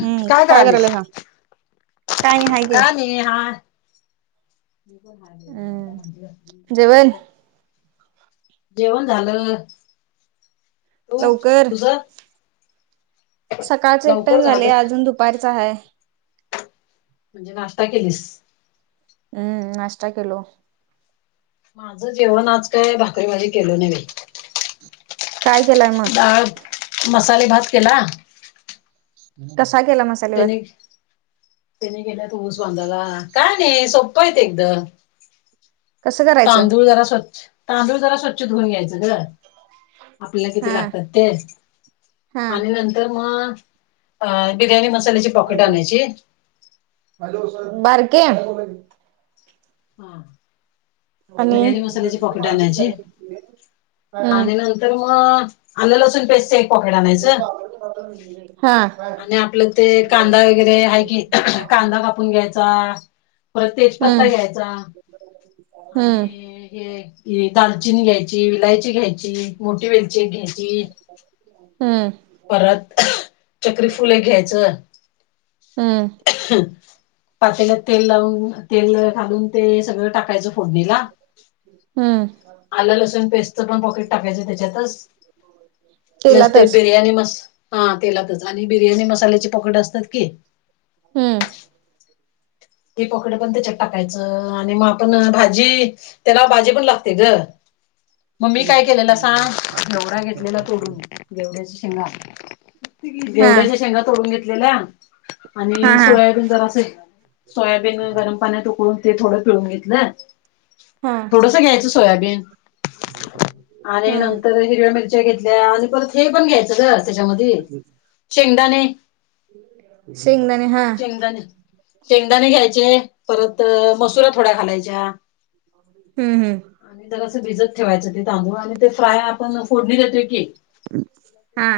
हम्म काय करायलायसा? का नी हात हम्म जेवण [unintelligible] जेवण झालं. तू लवकर तुझ सकाळचा एक लवकर टाइम झाले झालं अजून दुपारचा आहे. म्हणजे नाश्ता केलीस? हम्म नाष्टा केलो. माझं जेवण आज काय भाकरी भाजी केलो नाई बाई. काय केलंय म? डाळ मसालेले भात केला. कसा केला मस् त्याने त्याने गेला तस बांधाला काय नाही सोप्प येत एकदम. कसं करायचं तांदूळ जरा स्वच्छ तांदूळ जरा स्वच्छ धुऊन घ्यायचं ग. आपल्याला किती हा लागतात तेच हा आणि नंतर नंतर म बिर्याणी मसाल्याची पॉकेट आणायची बारक्या हा आणि बिर्याणी मसाल्याची पाकीट आणण्याची हम्म आणि नंतर तर मग आलं लसून पेस्ट एक पॉकेट आणायच हा आणि आपलं ते कांदा वगैरे आहे की कांदा कापून घ्यायचा परत तेजपत्ता हम्म घ्यायचा. हम्म आणि. दालचिनी घ्यायची इलायची घ्यायची मोठी वेलची घ्यायची. हम्! परत चक्री फुले घ्यायचं. हम! पातेला तेल लावून तेल घालून ते सगळं टाकायचं. पूर्णिला. हम्म! आलं लसूण पेस्टच पण पॉकेट टाकायचं त्याच्यातच. नसते तेलातच बिर्याणी मस हा तेलातच आणि बिर्याणी मसाल्याची पकड असतात की. हम्म! तेी पकड पण त्याच्यात टाकायचं आणि मग आपण भाजी त्याला भाजी पण लागते ग. मम्मी काय केलेला सांग घेवडा घेतलेला तोडून घेवड्याच्या शेंगा हा एवढ्याच्या शेंगा तोडून घेतलेल्या हा आणि हा सोयाबीन जर असे सोयाबीन गरम पाण्यात उकळून ते थोडं पिळून घेतलं हा थोडंस घ्यायचं सोयाबीन आणि हा नंतर हिरव्या मिरच्या घेतल्या आणि परत हे पण घ्यायचं ग त्याच्यामध्ये शेंगदाणे संगदाणे हा चंगाने शेंगदाणे घ्यायचे परत मसुरा थोड्या खालायच्या हम् हम आणि जरसं भिजत ठेवायचं ते तांदूळ आणि ते फ्राय आपण फोडणी देतोय की हा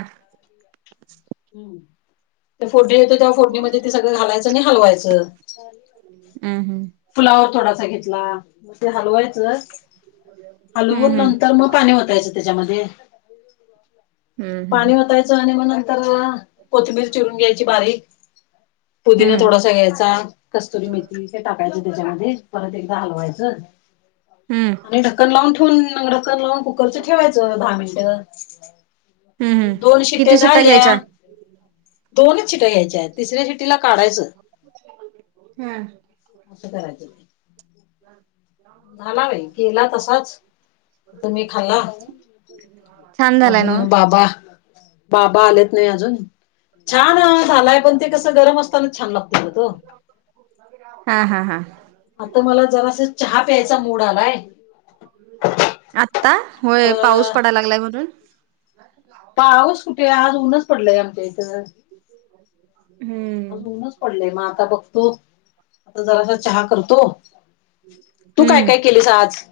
हम ते फोटेत त्या फोडणीमध्ये ते सगळं घालायचं आणि हलवायचं हम्म हम्म फुलावर थोडासा घेतला मग ते हलवायचंच. हलवून हम्म हम्म नंतर मग पाणी होतायचं त्याच्यामध्ये. हम्म पाणी हम्म वतायचं आणि मग नंतर कोथिंबीर चिरून घ्यायची बारीक. पुदीिना हम्म थोडासा घ्यायचा कस्तुरी मेथी टाकायचे त्याच्यामध्ये परत एकदा हलवायचं हम्म आणि ढक्कन लावून ठेवून ढक्कन लावून कुकरचं ठेवायचं दहा मिनिटं हम्म अरे हम्म दोन शिट्या किती शिट्टा झाल्या घ्यायच्या? दोनच शिट्या घ्यायच्या आहेत तिसऱ्या शिटीला काढायचं हा असं कराय बाई केला तसाच ह तुम्ही खाला छान झालाय ना अजून बाबा बाबा आलेत नाही अजून छान झालाय पण ते कस गरम असत छान हा हा हा आता मला जरा च चा मूड आलाय आत्ता होय आता पाऊस पडायला लागलाय म्हणून पाऊस कुठे आज ऊन्हच पडलाय आमच्या इथं हम्म आजऊनच पडलय मग आता बघतो आता जरासा चहा करतो तू काय काय हम्म केलेस आज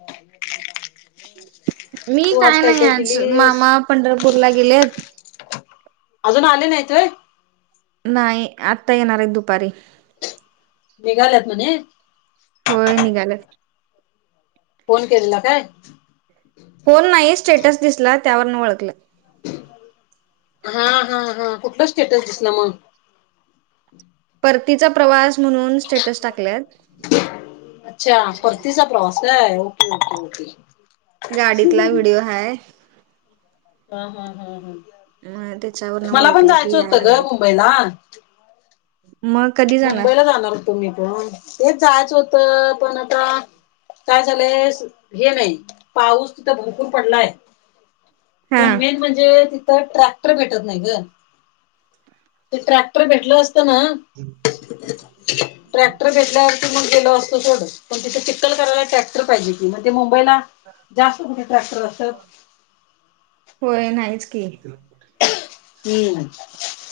तू आज काय काय केलीस पंढरपूर ला गेलेत अजून आले नाहीतय नाही आता येणार आहेत दुपारी मेघालयात म्हणे होय निघाल फोन केलेला काय फोन नाही स्टेटस दिसला त्यावरन ओळखलं हा हा हा कुठला स्टेटस दिसला मग परतीचा प्रवास म्हणून स्टेटस टाकल्यात अच्छा परतीचा प्रवास ओ ओ होती गाडीतला व्हिडिओ ह हम् हम् हम् हम मग त्याच्यावर न ओळखले की याय लागले ला मग मुंबईला जाणार होतो मी पण तेच जायच होतं पण आता काय झालंय हे नाही पाऊस तिथं भरपूर पडलाय हा पण मेन म्हणजे तिथं ट्रॅक्टर भेटत नाही ग ते ट्रॅक्टर भेटलं असतं ना हम् ट्रॅक्टर भेटल्यावर क म्हण केल असतो सड पण तिथे चित्तल करायला ट्रॅक्टर पाहिजे की मग ते मुंबईला जास्त कुठे ट्रॅक्टर असतात होय नाहीच की हम्म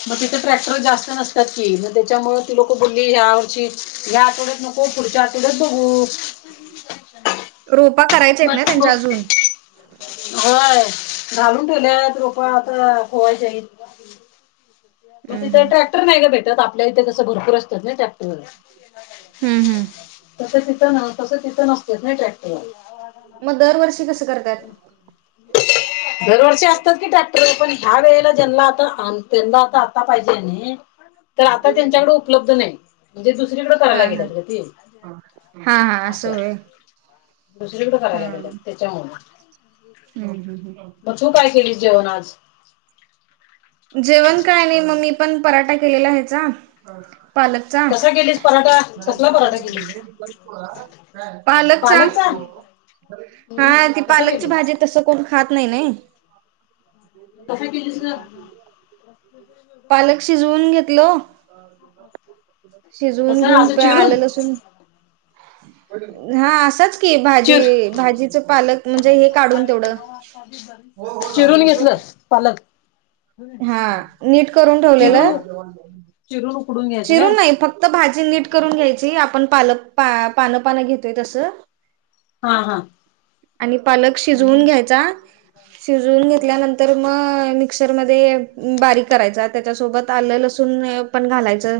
मग तिथे ट्रॅक्टर जास्त नसते की मग त्याच्यामु ती लोकं बोलली ह्या वर्षी ह्या आठवड्यात नको पुढच्या आठवड्यात बघू रोपा करायचे आहेत ना त्यांच्या अजून हाय घालून ठेवल्या आहेत रोपा आता खोवायच्या मग हम्म तिथं हम्म ट्रॅक्टर नाही का भेटत आपल्या इथे तसं भरपूर असतात ना टॅक्टर हम्म हम् तस तिथं तस तिथं नसतच नाही ट्रॅक्टर ह मग दरवर्षी कसं करतात दरवर्षी असतात की टाक्टर पण ह्या वेळेला ज्यांना आता त्यांना आता आता पाहिजे न तर आता त्यांच्याकडे उपलब्ध नाही म्हणजे दुसरीकडे हा करायला हा गेलं त हा हा असंय दुसरीकडें करायला गेलं त्याच्यामुळे हम ह ह तू काय केली जेवण आज जेवण काय नाही मग मी पण पराठा केलेला आहेचा पालकचा कसा केलीस पराठा? कसला पराठा केलीस? पालकचा हम्म हा ती कसा पालकची केलीस? भाजी तस कोण खात नाही नाही तसेे केलीस ना पालक शिजवून घेतल शिजवून कसं घेऊन असं प आलंल असून असंच की चि भाजी भाजीच पालक म्हणजे हे काढून तेवढं चिरून घेतलं पालक हा नीट करून चिरून ठेवलेलं चिरून उडून चिरून नाही फक्त भाजी नीट करून घ्यायची आपण पालक पानं पानं घेतोय तसं हा हा आणि पालक शिजवून आणि घ्यायचा शिजून घेतल्यानंतर मग मिक्सरमध्येध्ये बारीक करायचा त्याच्या सोबत आलंल असून पण घालायचं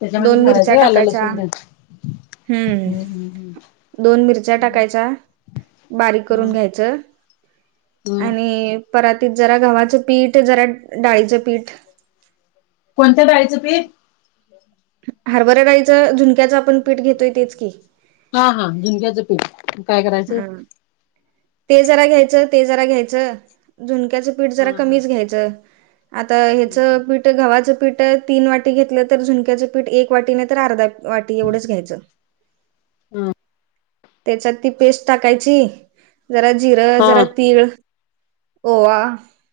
त्याच्यामध्येच दोन घालायचं मिरच्या व्हय आलं टाकायच्या लसूण तेन हम्म. दोन मिरच्या हम्म टाकायच्या, बारीक हम्म करून घ्यायच हम्म हम्म आणि की परातीत जरा गव्हाचं पीठ, जरा डाळीचं पीठ कोणत्या डाळीच पीठ? हरभरा डाळीच, झुणक्याचं आपण पीठ घेतोय तेच की. हा हा. झुणक्याचं पीठ काय करायचं? हा ते जरा घ्यायचं, ते जरा घ्यायचं, झुणक्याचं पीठ हा जरा हा कमीच घ्यायचं. आता हेच हम्म पीठ गव्हाचं पीठ तीन वाटी घेतलं तर झुणक्याचं पीठ एक वाटी नाही तर अर्धा वाटी एवढंच घ्यायचं. अं. त्याच्यात ती पेस्ट टाकायची. जरा जिरं, हा जरा तीळ ओवा,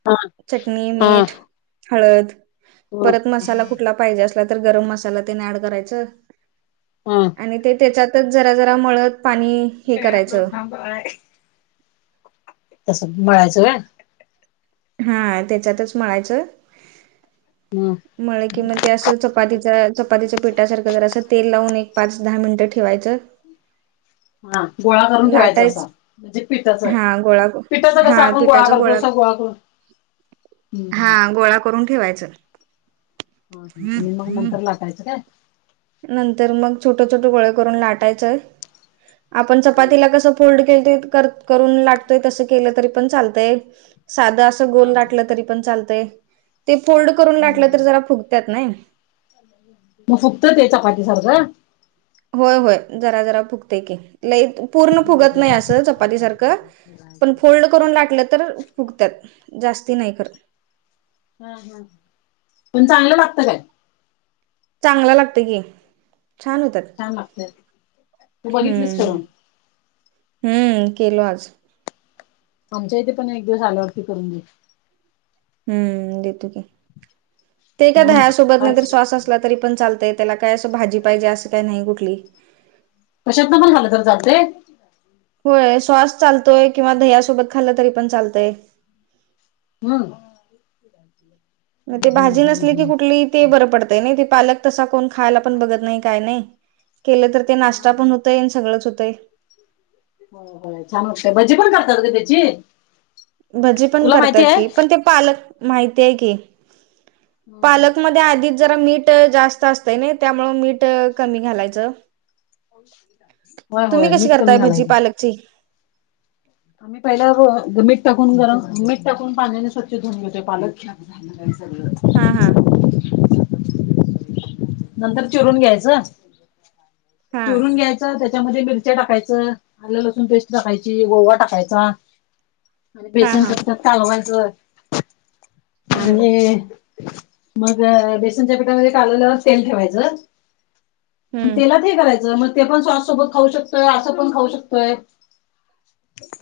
हा हा चटणी, हा मीठ, हळद परत मसाला कुठला पाहिजे असला तर गरम मसाला तेन ऍड करायच. अं. आणि त्याच्यातच जरा जरा मळत पाणी हे करायचं [unintelligible] तसं मळायचं व्हय. हा. त्याच्यातच मळायचं. हम्म. मळ की मग ते असं चपाती चपातीच्या पिठासारखं जर असं तेल लावून एक पाच, दहा मिनिटं ठेवायचं. हा गोळा करून ठेवायचा असा लाटायच म्हणजे पिठाच हा गोळा पिठाचा कसा हा आपण गोळा पिठाचा करतो तस गोळा करून [inaudible] हम्म हा. हम्म गोळा करून ठेवायच. ह ह आणि मग नंतर लाठायचं काय? नंतर मग छोट छोट गोळे करून लाटायचय. आपण हा चपातीला कसं थोडं केलतीत करत करून लाटतोय तस केल तरी पण चालतंय असं हा गोल हा लाट तरी पण चालत ते फोल्ड करून हम्म लाटलं तरी हम्म जरा फुगत ने. मग फुगत ते चपातीसारख होय होय. जरा जरा फुगतय की लई पूर्ण हम्म फुगत नाही असं चपाती हम्म सारखं पण फोल्ड करून लाटलं तर फुगत्यात जास्ती नाही खर ह हा. पण चांगलं लागतं काय? चांगला लागतय की, छान होतात. छान लागत्यात. हम्म. हम्म केलो आज. आमच्या इथे पण एक दिवस आल्यावरती करून दे. हम्म. देतो की ते काय मग दह्यासोबत नाहीतर आज सॉस असला तरी पण चालतय. त्याला काय असं भाजी पाहिजे असं काय नाही कुठली. कशातन पण खाल्लं तर चालतंय? होय. सॉस चालतोय किंवा दह्यासोबत खाल्लं तरी पण चालतंय. हम्म. [inaudible] ग ते भाजी हम्म नसली की हम्म कुठली ते बरं पडतय नाही ते पालक तसा कोण खायला पण बघत नाही काय नाही. केलं तर ते हा नाश्ता हा पण होतय आणि सगळंच हुतंय. हो हो छान वाटतय. भजी पण करतात ग त्याची. भजी पण तुला माहिती करत्यात आहे? की, पण ते पालक माहिती आहे की. हम्म हम्म पालकमध्ये आधीच जरा मीठ जास्त असतय ने त्यामुळ मीठ कमी घालायचं. होय तुम्ही होय कशी मीठ कमी करताय भजी घालायचं. पालकची? आम्ही पहिला मीठ टाकून गरम मीठ टाकून पाण्याने स्वच्छ धुऊन घेतोय पालक. घाण घाण सगळं हा हा [inaudible] नंतर चिरून घ्यायचं, हा चिरून घ्यायच त्याच्यामध्ये मिरच्या टाकायचं आलं लसूण पेस्ट टाकायची गोवा टाकायचा. आणि हा बेसन हा करतात कालवांचं हम्म आणि मग बेसनच्या पिठामध्ये काललं तेल ठेवायचं. आणि हम्म तेला ते हे करायचं मग ते पण स्ससोबत खाऊ शकतोय असं पण खाऊ शकतोय.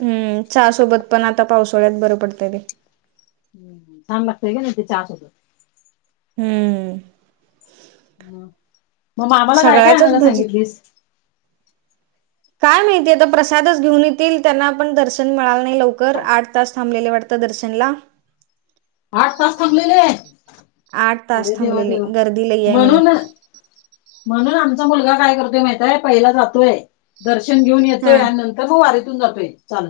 हम्म च सोबत पण आता पावसाोळ्यात बरं पडतंय ते हम्म सांमारतगन येते चचाास होत. हम्म. मग मामाला काय काय सगळ्याच्याच आणला भजी सांगितलीस. काय माहितीय आता प्रसादच घेऊन येतील त्यांना आपण दर्शन मिळालं नाही लवकर आठ तास थांबलेले वाटत. दर्शनला आठ तास ठकलेले आहे. आठ अरे तास देवा थांबलेले देवा गर्दी लई आहे म्हणे म्हणून म्हणून आमचा मुलगा काय करतोय माहताय पहिला जातोय दर्शन घेऊन हा येतोय आणि नंतर म वारीथून जातो चाल.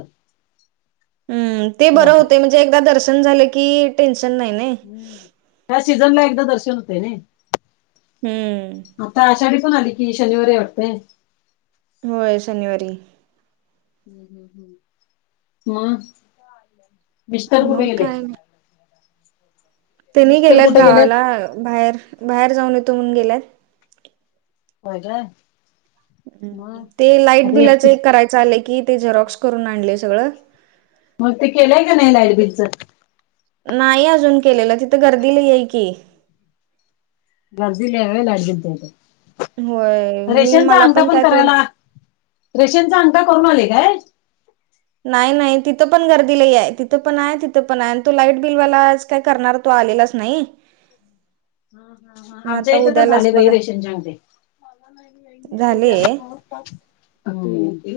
हम्म ते बरं होते म्हणजे एकदा दर्शन झालं की टेन्शन नाही नाही. हम्म त्या सीझन ला एकदा दर्शन होते ना. हम्म. आता आषाढी पण आली की शनिवारी आवडते. होय शनिवारी ह् ह्् मग विस्तार कुठे मग गेले. तनी मिस्टर गेल्यात कुठे गेलेत गावाला बाहेर बाहेर जाऊन येतो म्हणून गेल्यात. हो काय? मग ते लाईट आता बिलाच एकटीच एक करायच आलंय की ते झेरॉक्स करून आणले सगळं. मग ते केलंय का नाही लायब्रीचं. नाही अजून केलेलं तिथं गर्दीला येई की लझील यावे लाटल होय मी रेशनचा मला अंगटा पण काय तेवढं करायला रेशेंचा अंका करून आले काय? नाही नाही तिथं पण गर्दी ल आहे तिथं पण आहे तिथं पण आहे आणि तो लाईट बिलवाला का करणार तो आलेलाच नाही. हम्. मग आमच्या आता इथे तर उद्यालाच झाले का बघा रेशनच्याग झाले. अ ते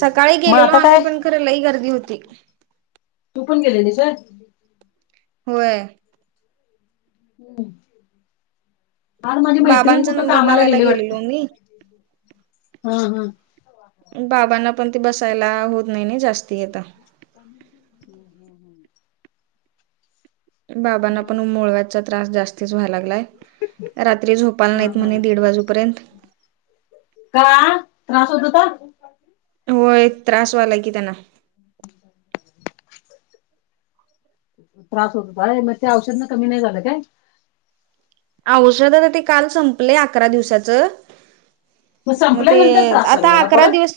सकाळी गेलेलो आम्ही पण खराला ह गर्दी होती. तू पण गेलेली सर. होय. हम्म. मर माझी मैत्रिण बाबांचा कुठे नंबर कामाला लावायला गेले वाटते गेलेलो मी हा हा. बाबांना पण ते बसायला होत नाही ना जास्ती आता हम हम. बाबांना मग पण मुळव्याचा त्रास जास्तीत व्हाय लागलाय. रात्री झोपाला हा नाहीत म्हणे हा दीड वाजूपर्यंत का त्रास होत तर होय त्रासवाला की त्यांना त्रास होत हो काय मग ते औषध ना कमी नाही झालं काय? औष दादा ते काल संपले अकरा दिवसाचं मग ते संपल्यानंतर त्रास चालू आता झाला अकरा परत? दिवस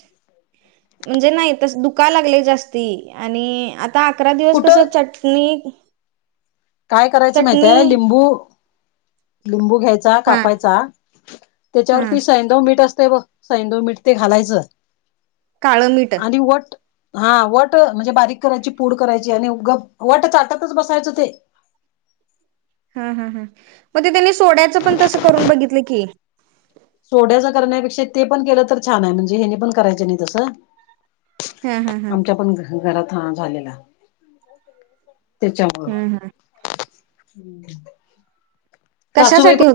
म्हणजे नाही तस दुखा लागले जास्ती आणि आता अकरा दिवस कसं कुठं चटणी काय करायचं माहितय चटणी लिंबू लिंबू घ्यायचा हा कापायचा. हा त्याच्यावरती सैंदव मीठ असते ब सैंदव मीठ ते घालायचं. काळं मीठ आणि वट हा वट म्हणजे बारीक करायची पूड करायची आणि ग वट चाटातच बसायचं ते हा हा हां मग ते त्यांनी सोड्याचं पण तसं करून बघितलं की सोड्याचा करण्यापेक्षा ते पण केलं तर छान आहे म्हणजे हेनी पण करायच नाही तसं हा हा हा आमच्या पण घरात झालेला त्याच्यामु हा हा कशासाठी होत